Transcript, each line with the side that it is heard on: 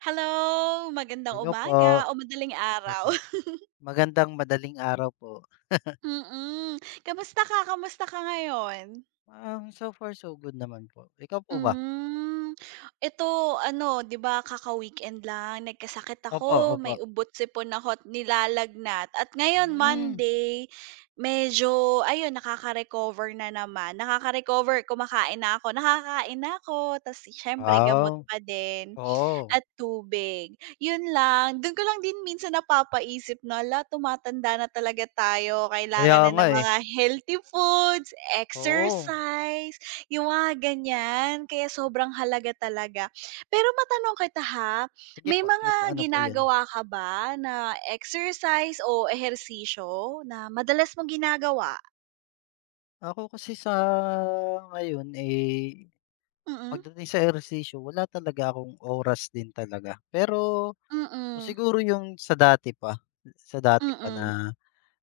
right: Hello, magandang
left: Hello po.
right: umaga o madaling araw.
left: Opo, magandang madaling araw po.
right: Mm, kamusta ka ngayon?
left: So far so good naman po. Ikaw po ba?
right: Hmm, ito ano, 'di ba kaka-weekend lang nagkasakit
left: Opo,
right: ako, may
left: opo.
right: ubot, sipon ako't nilalagnat at ngayon
left: Hmm,
right: Monday, medyo ayun nakaka-recover na naman. Nakaka-recover, kumakain na ako, nakakain na ako ta's siyempre gamot
left: wow,
right: pa din.
left: oo.
right: At tubig, yun lang. Dun ko lang din minsan napapaisip na, hala tumatanda na talaga tayo,
left: Kaya
right: kailangan na
left: nga,
right: ng
left: eh.
right: mga healthy foods,
left: Oo.
right: exercise, yung mga ganyan. Kaya sobrang halaga talaga. Pero matanong kita ha, may mga
left: Sige po, ano po 'yun?
right: ginagawa ka ba na exercise o ehersisyo na madalas mong ginagawa?
left: Ako kasi sa ngayon, eh,
right: Mm.
left: pagdating sa ehersisyo wala talaga akong oras din talaga. Pero kung
right: Mm.
left: siguro yung sa dati pa, sa dati pa
right: Mm.
left: na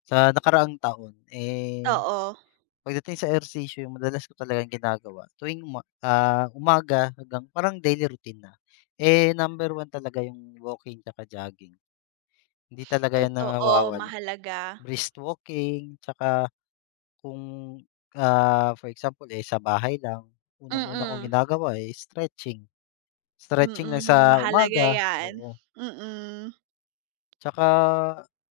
left: sa nakaraang taon, eh.
right: Oo,
left: Pagdating sa ehersisyo yung madalas ko talagang ginagawa tuwing umaga hanggang parang daily routine na, eh, number one talaga yung walking tsaka jogging. Hindi talaga yan
right: totoo
left: nawawala.
right: mahalaga.
left: Brisk walking tsaka kung, for example, eh, sa bahay lang, unang-una kong
right: Mm.
left: ginagawa, eh, stretching. Stretching lang
right: Mm,
left: sa
right: mahalaga
left: umaga,
right: 'yan.
left: oo.
right: Mm,
left: Tsaka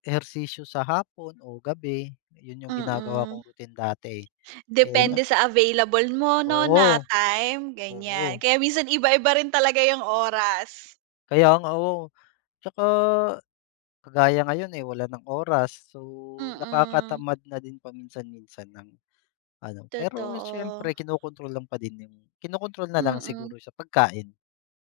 left: ehersisyo sa hapon o gabi, yun yung ginagawa
right: mm.
left: kong routine dati, eh. Eh, nga
right: Depende sa available mo 'no, na
left: oo,
right: time, ganyan.
left: oo.
right: Kaya minsan iba-iba rin talaga yung oras.
left: Kaya nga, oo. Tsaka kagaya ngayon, eh, wala ng oras. So,
right: Mm,
left: nakakatamad na din paminsan-minsan ng ano, pero
right: totoo.
left: siyempre kinokontrol lang pa din yung kinokontrol na lang
right: Mm,
left: siguro sa pagkain,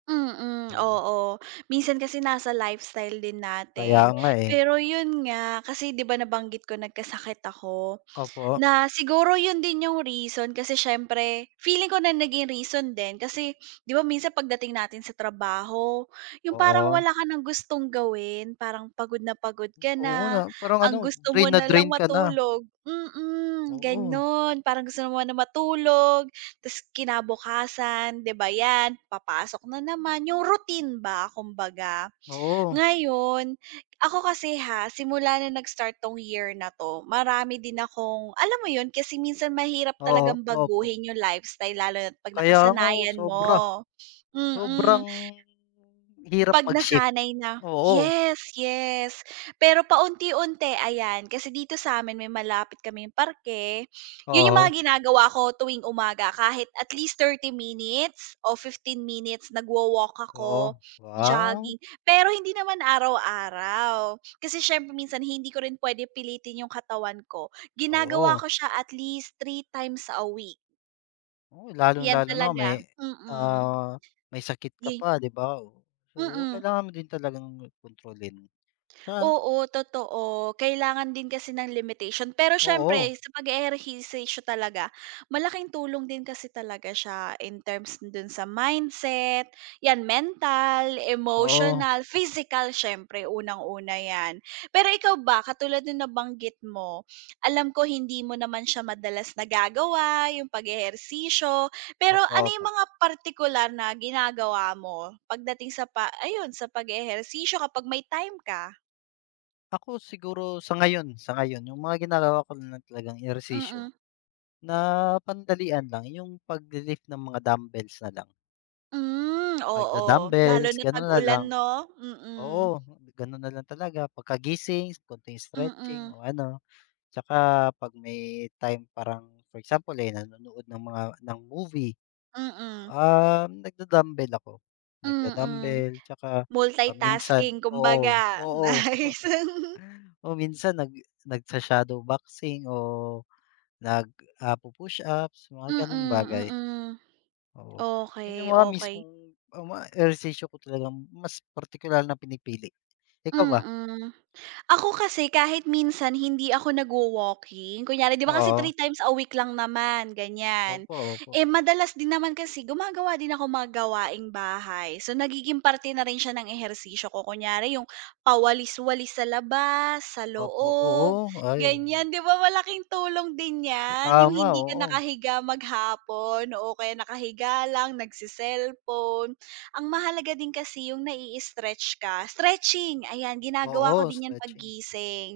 right: mm,
left: oo.
right: oo. Minsan kasi nasa lifestyle din
left: Kaya
right: natin.
left: nga, eh.
right: Pero yun nga, kasi 'di ba nabanggit ko nagkasakit ako.
left: Opo,
right: Na siguro yun din yung reason kasi siyempre feeling ko na naging reason din kasi 'di ba minsan pagdating natin sa trabaho, yung parang
left: oo.
right: wala ka ng gustong gawin, parang pagod na pagod ka
left: Oo na,
right: na,
left: parang ano,
right: ang gusto mo
left: drain na
right: na lang
left: drain ka na.
right: matulog mm,
left: Oo,
right: gano'n. Parang gusto mo na matulog ta's kinabukasan 'di ba 'yan, papasok na naman, yung routine ba kumbaga.
left: oo,
right: Ngayon, ako kasi ha, simula na nag-start 'tong year na 'to, marami din akong alam mo 'yun, kasi minsan mahirap
left: oo,
right: talagang
left: opo.
right: baguhin yung lifestyle lalo na 'pag
left: Kaya nga, oh,
right: nakasanayan
left: sobra.
right: mo. Mm.
left: Sobrang hirap
right: 'Pag
left: mag-shift.
right: nasanay na,
left: Oo,
right: yes, yes. Pero paunti-unti ayan, kasi dito sa'min may malapit kaming parke, 'yun yung mga
left: oo,
right: ginagawa ko tuwing umaga kahit at least 30 minutes o 15 minutes nagwa-walk ako,
left: oo. Wow,
right: jogging. Pero hindi naman araw-araw, kasi siyempre minsan hindi ko rin puwede pilitin yung katawan ko. Ginagawa
left: oo.
right: ko siya at least 3 times a week,
left: Oo,
right: 'yan
left: lalong-lalo na
right: talaga,
left: may,
right: mm.
left: ah, may sakit ka
right: Yun
left: pa, 'di ba? So,
right: mm.
left: kailangan mo din talagang kontrolin. Ah,
right: Oo, totoo. Kailangan din kasi ng limitation. Pero siyempre
left: oo,
right: sa pag-eehersisyo talaga, malaking tulong din kasi talaga siya in terms dun sa mindset, 'yan mental,
left: oo.
right: emotional, physical siyempre unang-una 'yan. Pero ikaw ba, katulad nung nabanggit mo, alam ko hindi mo naman siya madalas nagagawa, yung pag-ehersisyo, pero
left: Opo,
right: ano yung
left: opo.
right: mga partikular na ginagawa mo pagdating sa pa ayun, sa pag-eehersisyo kapag may time ka?
left: Ako siguro sa ngayon yung mga ginagawa ko na lang talagang ehersisyo
right: Mm.
left: na pandalian lang yung pagle-lift ng mga dumbbells na lang.
right: Hmm, oo. Lalo
left: Pagda-dumbbells,
right: na
left: gano'n na
right: tag-ulan
left: lang.
right: 'no? Mm.
left: Oo, gano'n na lang talaga pagkagising, konting stretching
right: Mm.
left: o ano, 'tsaka 'pag may time parang for example, eh, nanonood ng mga movie.
right: Mm.
left: Nagda-dumbbell ako.
right: Mm.
left: Nagda-dumbbell tsaka, ah, minsan
right: Multitasking
left: oo,
right: kumbaga.
left: oo,
right: Nice.
left: oo, minsan nagsha-shadow boxing o nag, ah, pu-push-ups, mga
right: Mm,
left: gano'ng bagay,
right: mm.
left: oo. 'Yun yung
right: Okey,
left: mga
right: okey.
left: mismong, ah, mga ehersisyo ko talagang mas partikular na pinipili. Ikaw ba?
right: Mm. Ako kasi kahit minsan hindi ako nagwo-walking, kunyari 'di ba kasi
left: Oo.
right: 3 times a week lang naman, ganyan.
left: Opo, opo.
right: Eh, madalas din naman kasi gumagawa din ako mga gawaing bahay. So, nagiging parte na rin siya ng ehersisyo ko. Kunyari yung pawalis-walis sa labas, sa
left: Opo, oo,
right: loob,
left: ay, oo,
right: ganyan. 'Di ba malaking tulong din 'yan, yung
left: tama,
right: hindi ka
left: oo.
right: nakahiga maghapon o kaya nakahiga lang, nagse ang mahalaga din kasi yung nai-stretch ka. Stretching, ayan ginagawa ko
left: Oo,
right: din 'yan
left: stretching.
right: paggising.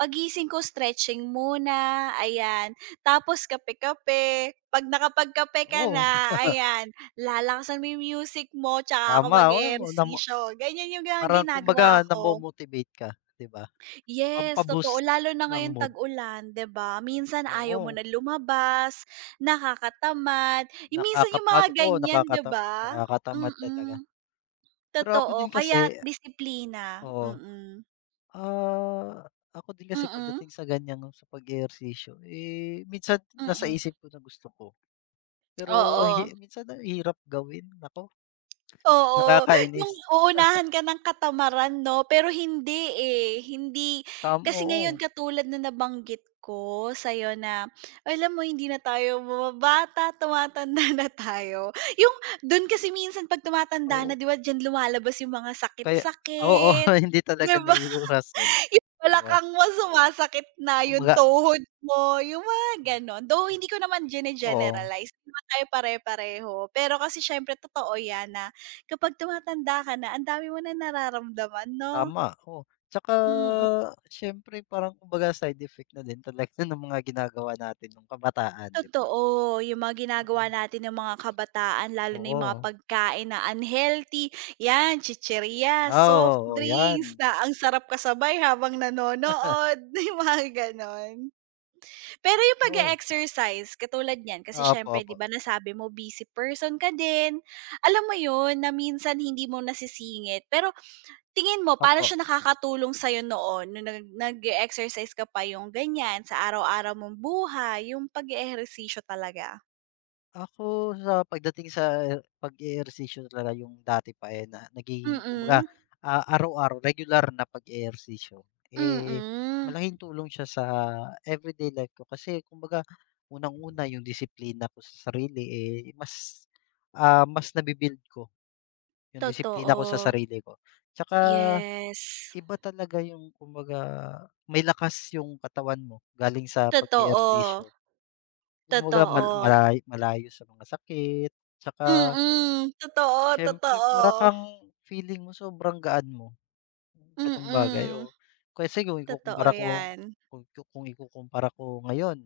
right: Paggising ko stretching muna, ayan. Tapos kape-kape, 'pag nakapagkape ka na,
left: Oo,
right: ayan, lalakasan mo yung music mo tsaka ako
left: tama, wow,
right: mag-ehersisyo. Ganyan yung mga
left: parang kumbaga
right: ginagawa ko.
left: namo-motivate ka, 'di ba?
right: Yes, totoo
left: Pampa-boost
right: lalo na
left: ng
right: ngayong
left: mood.
right: tag-ulan, 'di ba? Minsan ayaw mo
left: Oo,
right: na lumabas, nakakatamad, yung minsan yung mga
left: nakakapagod oo,
right: ganyan, 'di ba?
left: nakakatamad talaga.
right: Mm.
left: Pero ako din
right: Totoo, kaya
left: kasi
right: disiplina,
left: oo,
right: mm.
left: ah, ako din kasi
right: Mm,
left: pagdating sa ganyan sa pag-ehersisyo, eh, minsan nasa
right: mm,
left: isip ko na gusto ko, pero ang
right: oo,
left: hi minsan ang hirap gawin, naku,
right: oo, yung
left: nakakainis.
right: uunahan ka ng katamaran 'no, pero hindi, eh, hindi kasi ngayon
left: Oo,
right: katulad na nabanggit ko sa'yo na alam mo hindi na tayo bumabata, tumatanda na tayo. Yung dun kasi minsan 'pag tumatanda na
left: oo,
right: 'di ba diyan lumalabas yung mga
left: kaya oo,
right: sakit-sakit,
left: hindi
right: 'di
left: talaga
right: ba?
left: naiiwasan,
right: Yung
left: 'di ba?
right: balakang mo sumasakit na, yung
left: Kumbaga
right: tuhod mo, yung mga gano'n. Though hindi ko naman
left: oo.
right: gine-generalize, hindi naman tayo pare-pareho. Pero kasi siyempre totoo 'yan na kapag tumatanda ka na, ang dami mo na nararamdaman 'no?
left: Tama, oo. Tsaka
right: Mm,
left: siyempre parang kumbaga side effect na din talaga ng mga ginagawa natin nung kabataan, 'di ba?
right: totoo. Yung mga ginagawa
left: Oo,
right: natin ng mga kabataan, lalo na yung mga
left: oo.
right: pagkain na unhealthy, 'yan, chichirya,
left: Ah,
right: soft
left: oo, 'yan.
right: drinks na ang sarap kasabay habang nanonood, yung mga gano'n. Pero yung pag
left: Oo,
right: exercise katulad niyan kasi
left: opo,
right: siyempre 'di
left: opo.
right: ba nasabi mo busy person ka din, alam mo yun na minsan hindi mo nasisingit pero tingin mo paano
left: Opo.
right: siya nakakatulong sa'yo noon nung nag nag exercise ka pa yung ganyan sa araw-araw mong buhay yung pag-eehersisyo talaga?
left: Ako sa pagdating sa pag-eehersisyo talaga yung dati pa, eh, na
right: Mm,
left: nagiging kumbaga,
right: mm,
left: ah, araw-araw regular na pag-eehersisyo,
right: mm
left: eh,
right: mm,
left: malaking tulong siya sa everyday life ko kasi kumbaga unang-una yung disiplina ko sa sarili, eh, mas, ah, mas nabi-build ko yung disiplina ko sa
right: totoo.
left: sarili ko. Tsaka
right: Yes,
left: iba talaga yung kumbaga may lakas yung katawan mo galing sa
right: totoo,
left: pag-eehersisyo. Kumbaga
right: totoo.
left: malayo sa mga sakit, tsaka
right: Mm, mm, totoo,
left: siyempre
right: totoo.
left: para kang feeling mo sobrang gaan mo, gano'ng bagay,
right: Mm,
left: oo. Kasi kung
right: totoo
left: ikukumpara ko
right: yan.
left: kung kung ikukumpara ko ngayon,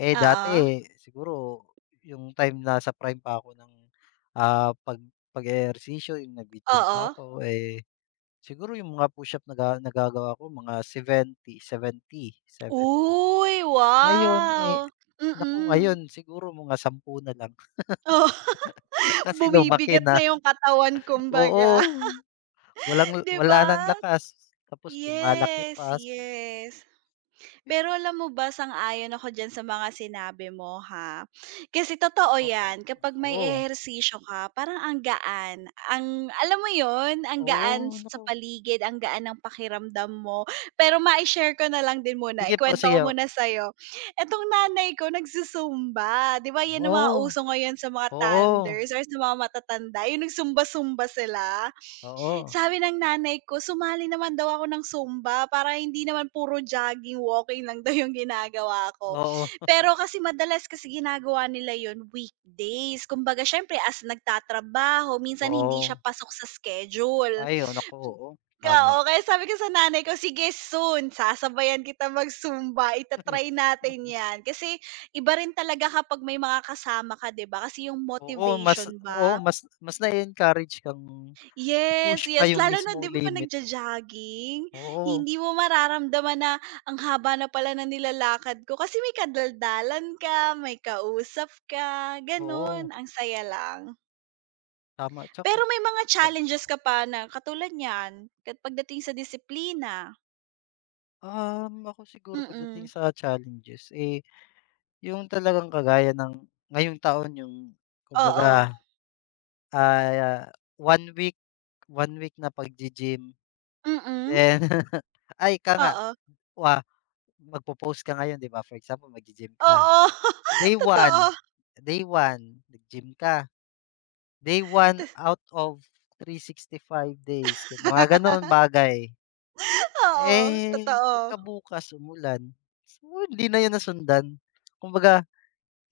left: eh,
right: Oo,
left: dati siguro yung time nasa prime pa ako ng, ah, pag-eehersisyo yung naggi-gym pa
right: oo.
left: ako, eh, siguro yung mga push-up nagagawa ko mga seventy seventy seven
right: Uy,
left: ngayon, eh,
right: wow!
left: naku
right: Mm.
left: ngayon siguro mga 10 na lang.
right: Oh,
left: Kasi lumaki
right: bumibigat
left: na,
right: na yung katawan
left: oo.
right: kumbaga,
left: Walang
right: 'di
left: wala
right: ba?
left: ng lakas, tapos lumalaki
right: Yes,
left: pa. So,
right: yes. Pero alam mo ba, sang-ayon ako diyan sa mga sinabi mo ha. Kasi totoo
left: opo,
right: 'yan, kapag may
left: oo,
right: ehersisyo ka parang ang gaan, ang alam mo yon ang gaan
left: oo,
right: sa
left: naku.
right: paligid, ang gaan ng pakiramdam mo. Pero ma share ko na lang din muna,
left: Sige po,
right: ikuwento ko
left: sige po.
right: muna sa'yo. Etong nanay ko nagsu 'di ba 'yan ang mga
left: Oo,
right: uso ngayon sa mga
left: oo,
right: thunders or sa mga matatanda, yung nag zumba sila.
left: oo,
right: Sabi ng nanay ko sumali naman daw ako ng Zumba para hindi naman puro jogging, walking lang daw yung ginagawa ko.
left: oo,
right: Pero kasi madalas kasi ginagawa nila yun weekdays. Kumbaga siyempre as nagtatrabaho, minsan hindi siya
left: oo.
right: pasok sa schedule.
left: Ay, oo, naku, oo,
right: Ka
left: tama.
right: okay, sabi ko sa nanay ko, "Sige soon sasabayan kita mag-Zumba, itatry natin 'yan." Kasi iba rin talaga kapag may mga kasama ka, 'di ba? Kasi yung motivation ba
left: Oo, mas mas na encourage kang
right: yes,
left: push pa
right: yes.
left: yung
right: Lalo na 'di
left: mismong
right: ba 'pag
left: limit mo.
right: nagjo-jogging,
left: Oo,
right: hindi mo mararamdaman na ang haba na pala ng nilalakad ko kasi may kadaldalan ka, may kausap ka, gano'n.
left: oo,
right: Ang saya lang.
left: tama.
right: Pero
left: Tsaka,
right: may mga challenges ka pa na katulad niyan, kat pagdating sa disiplina.
left: ako siguro pagdating
right: Mm,
left: sa challenges, eh. Yung talagang kagaya ng ngayong taon yung
right: oo.
left: kumbaga, ah, one week 1 week na paggi-gym
right: Mm,
left: then ay ika nga
right: oo.
left: wa magpo-post ka ngayon 'di ba, for example maggi-gym ka.
right: Oo,
left: Day
right: totoo.
left: one Day 1 nag-gym ka, Day 1 out of 365 days mga gano'n bagay.
right: Oo,
left: Eh, pagka
right: totoo.
left: bukas umulan, so hindi na 'yun nasundan. Kumbaga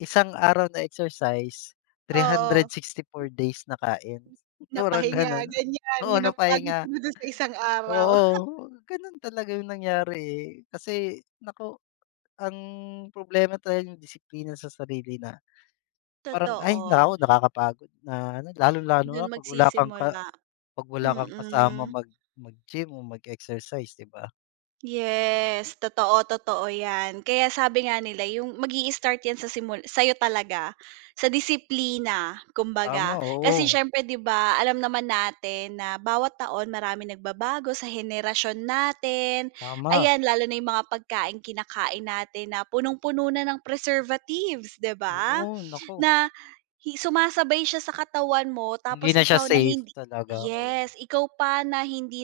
left: 1 araw na exercise, three hundred
right: Oo,
left: sixty four days na kain, parang
right: napahinga,
left: gano'n.
right: ganyan.
left: Oo,
right: Yung
left: na
right: napagod ka
left: pahinga,
right: na dun sa isang araw.
left: oo, gano'n talaga yung nangyari, eh. Kasi naku, ang problema talaga yung disiplina sa sarili na parang, ay
right: Totoo.
left: naku, nakakapagod na ano, lalong-lalo
right: Dun
left: na
right: magsisimula,
left: 'pag wala kang kasama
right: mm.
left: mag-gym o mag-exercise, 'di ba?
right: Yes, totoo, totoo 'yan. Kaya sabi nga nila yung mag-i-start 'yan sa simul sa'yo talaga, sa disiplina
left: Tama,
right: kumbaga. Kasi
left: oo,
right: siyempre 'di ba alam naman natin na bawat taon maraming nagbabago sa henerasyon natin.
left: tama,
right: Ayan, lalo na yung mga pagkaing kinakain natin na punong-puno na ng preservatives, 'di ba?
left: oo, naku,
right: Na hi sumasabay siya sa katawan mo
left: hindi
right: tapos
left: na siya
right: ikaw na
left: safe
right: hindi
left: talaga, oo.
right: yes, ikaw pa na hindi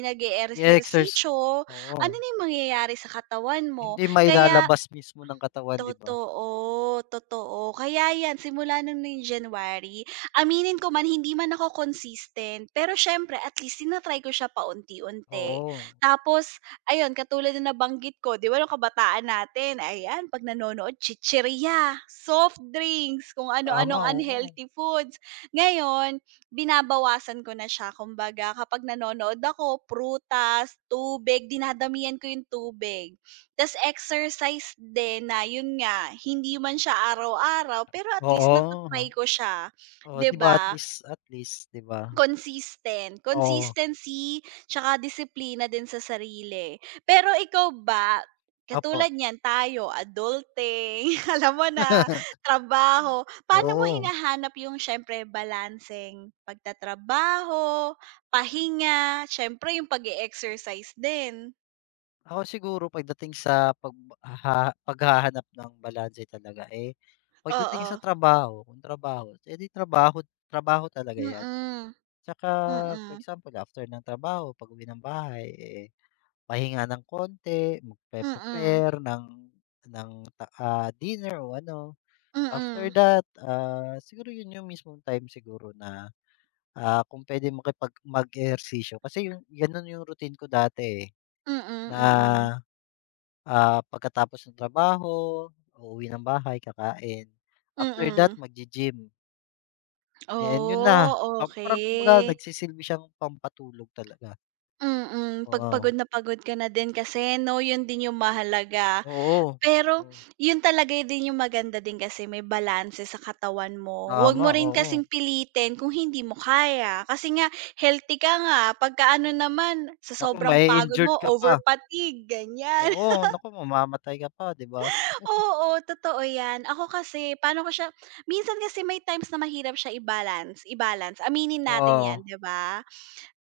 left: I-exerci
right: nag-eehersisyo,
left: Oo.
right: ano na yung mangyayari sa katawan mo.
left: Hindi
right: Kaya
left: mailalabas mismo ng katawan, 'di ba?
right: totoo, totoo. Kaya 'yan simula nung January, aminin ko man hindi man ako consistent, pero siyempre at least tina ko siya paunti-unti.
left: Oo,
right: Tapos ayun, katulad na nabanggit ko, 'di ba nung kabataan natin, ayan 'pag nanonood chichirya, soft drinks, kung
left: tama,
right: ano-anong
left: oo.
right: unhealthy foods. Ngayon, binabawasan ko na siya kumbaga kapag nanonood ako, prutas, tubig, dinadamihan ko yung tubig. Tas exercise din na yun nga, hindi man siya araw-araw pero at least nata
left: Oo,
right: ko siya,
left: oh,
right: 'di
left: 'di ba
right: ba?
left: at least, 'di ba?
right: Consistent,
left: Oo,
right: consistency tsaka disiplina din sa sarili. Pero ikaw ba,
left: opo.
right: katulad niyan tayo adulting, alam mo na, trabaho, paano mo
left: Oo.
right: hinahanap yung siyempre balancing pagtatrabaho, pahinga, siyempre yung pag-e-exercise din?
left: Ako siguro pagdating sa paghahanap ng balanse talaga, eh, pagdating
right: Oo,
left: sa trabaho, kung trabaho, eh, 'di trabaho trabaho talaga 'yan.
right: mm,
left: Tsaka for
right: mm.
left: example after ng trabaho pag-uwi ng bahay, eh, pahinga ng konti,
right: Mm.
left: magpe-prepare ng ng dinner o ano.
right: Mm.
left: After that, ah, siguro yun yung mismong time siguro na, ah, kung pwede mag-ehersisyo kasi yun gano'n yung routine ko dati, eh,
right: Mm,
left: na,
right: mm.
left: ah, pagkatapos ng trabaho, uuwi ng bahay, kakain, after that
right: Mm.
left: maggi-gym, then yun na,
right: Oh,
left: ah, parang kumbaga
right: okey.
left: nagsisilbi siyang pampatulog talaga,
right: Mm, 'pag
left: oo.
right: pagod na pagod ka na din kasi 'no, yun din yung mahalaga.
left: Oo,
right: Pero
left: oo,
right: yun talaga din yung maganda din kasi may balanse sa katawan mo. Huwag
left: tama,
right: mo rin
left: oo.
right: kasing pilitin kung hindi mo kaya. Kasi nga healthy ka nga, pagka ano naman sa
left: Naku
right: sobrang pagod mo
left: ma-i-injured ka pa,
right: over fatigue, ganyan.
left: oo, naku mamamatay ka pa, 'di ba?
right: Oo, totoo 'yan. Ako kasi paano ko siya minsan kasi may times na mahirap siya i-balance i-balance, aminin natin 'yan,
left: Oo,
right: 'di ba?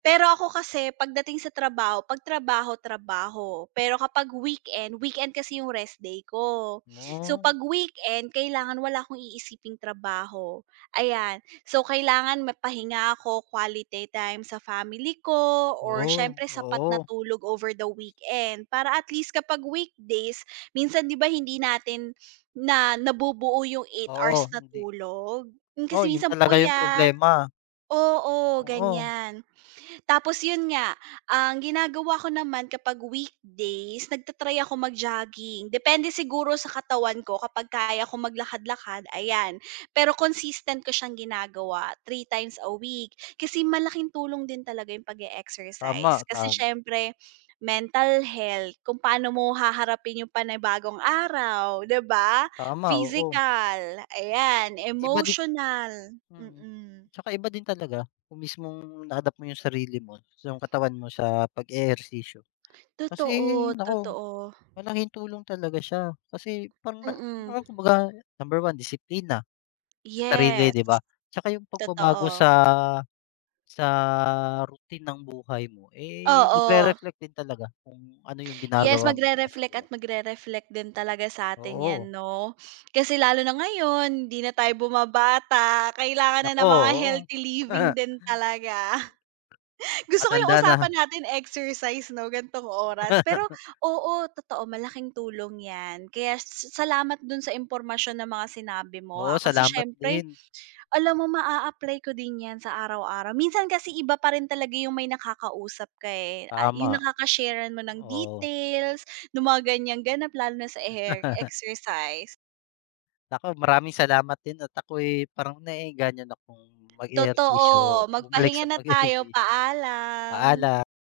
right: Pero ako kasi pagdating sa trabaho, 'pag trabaho, trabaho. Pero kapag weekend, weekend kasi yung rest day ko. So
left: hmm,
right: 'pag weekend, kailangan wala akong iisiping trabaho, ayan. So kailangan mapahinga ako, quality time sa family ko or
left: oo,
right: siyempre sapat na
left: oo.
right: tulog over the weekend para at least kapag weekdays, minsan 'di ba hindi natin na nabubuo yung eight
left: Oo,
right: hours na
left: hindi
right: tulog? Hmm,
left: oo,
right: kasi
left: 'yun
right: minsan
left: talaga yung
right: puyat
left: problema.
right: oo,
left: Oo,
right: ganyan. Tapos yun nga, ang ginagawa ko naman kapag weekdays, nagta-try ako mag-jogging. Depende siguro sa katawan ko kapag kaya ko maglakad-lakad, ayan. Pero consistent ko siyang ginagawa, 3 times a week. Kasi malaking tulong din talaga yung pag
left: tama,
right: exercise kasi
left: tam
right: siyempre, mental health, kung paano mo haharapin yung panibagong araw, 'di ba?
left: tama, oo.
right: Physical, ayan,
left: Iba din
right: emotional,
left: mm.
right: mm.
left: Tsaka iba din talaga kung mismong na-adapt mo yung sarili mo, yung katawan mo sa pag-eehersisyo. Kasi
right: Totoo,
left: naku,
right: totoo,
left: malaking tulong talaga siya kasi parang na
right: mm.
left: parang kumbaga number one disiplina sa sarili,
right: Yes,
left: 'di ba? Tsaka yung pagbabago
right: totoo.
left: sa sa routine ng buhay mo, eh,
right: Oo.
left: nagre-reflect din talaga kung ano yung
right: Yes,
left: ginagawa mo, 'di ba, sa
right: magre-reflect at
left: buhay.
right: magre-reflect din talaga sa'tin 'yan
left: Oo.
right: 'no? Kasi lalo na ngayon, hindi na tayo bumabata, kailangan na
left: Naku,
right: ng mga
left: oo.
right: healthy living din talaga. Gusto ko yung
left: Matanda na.
right: usapan natin exercise 'no, ganitong oras. Pero oo, totoo malaking tulong 'yan. Kaya sa salamat dun sa impormasyon na mga sinabi mo
left: Oo,
right: ha, kasi
left: salamat
right: siyempre
left: din.
right: alam mo maa-apply ko din 'yan sa araw-araw. Minsan kasi iba pa rin talaga yung may nakakausap ka, eh, ah, yung
left: Tama,
right: nakaka mo ng
left: oo.
right: details, ng mga ganyang ganap lalo na sa eher exercise.
left: Naku, maraming salamat din at ako'y parang naengganyo na kung
right: Totoo,
left: mag-ehersisyo, bumalik
right: magpahinga
left: sa
right: na tayo,
left: pag-ehersisyo.
right: paalam.
left: Paala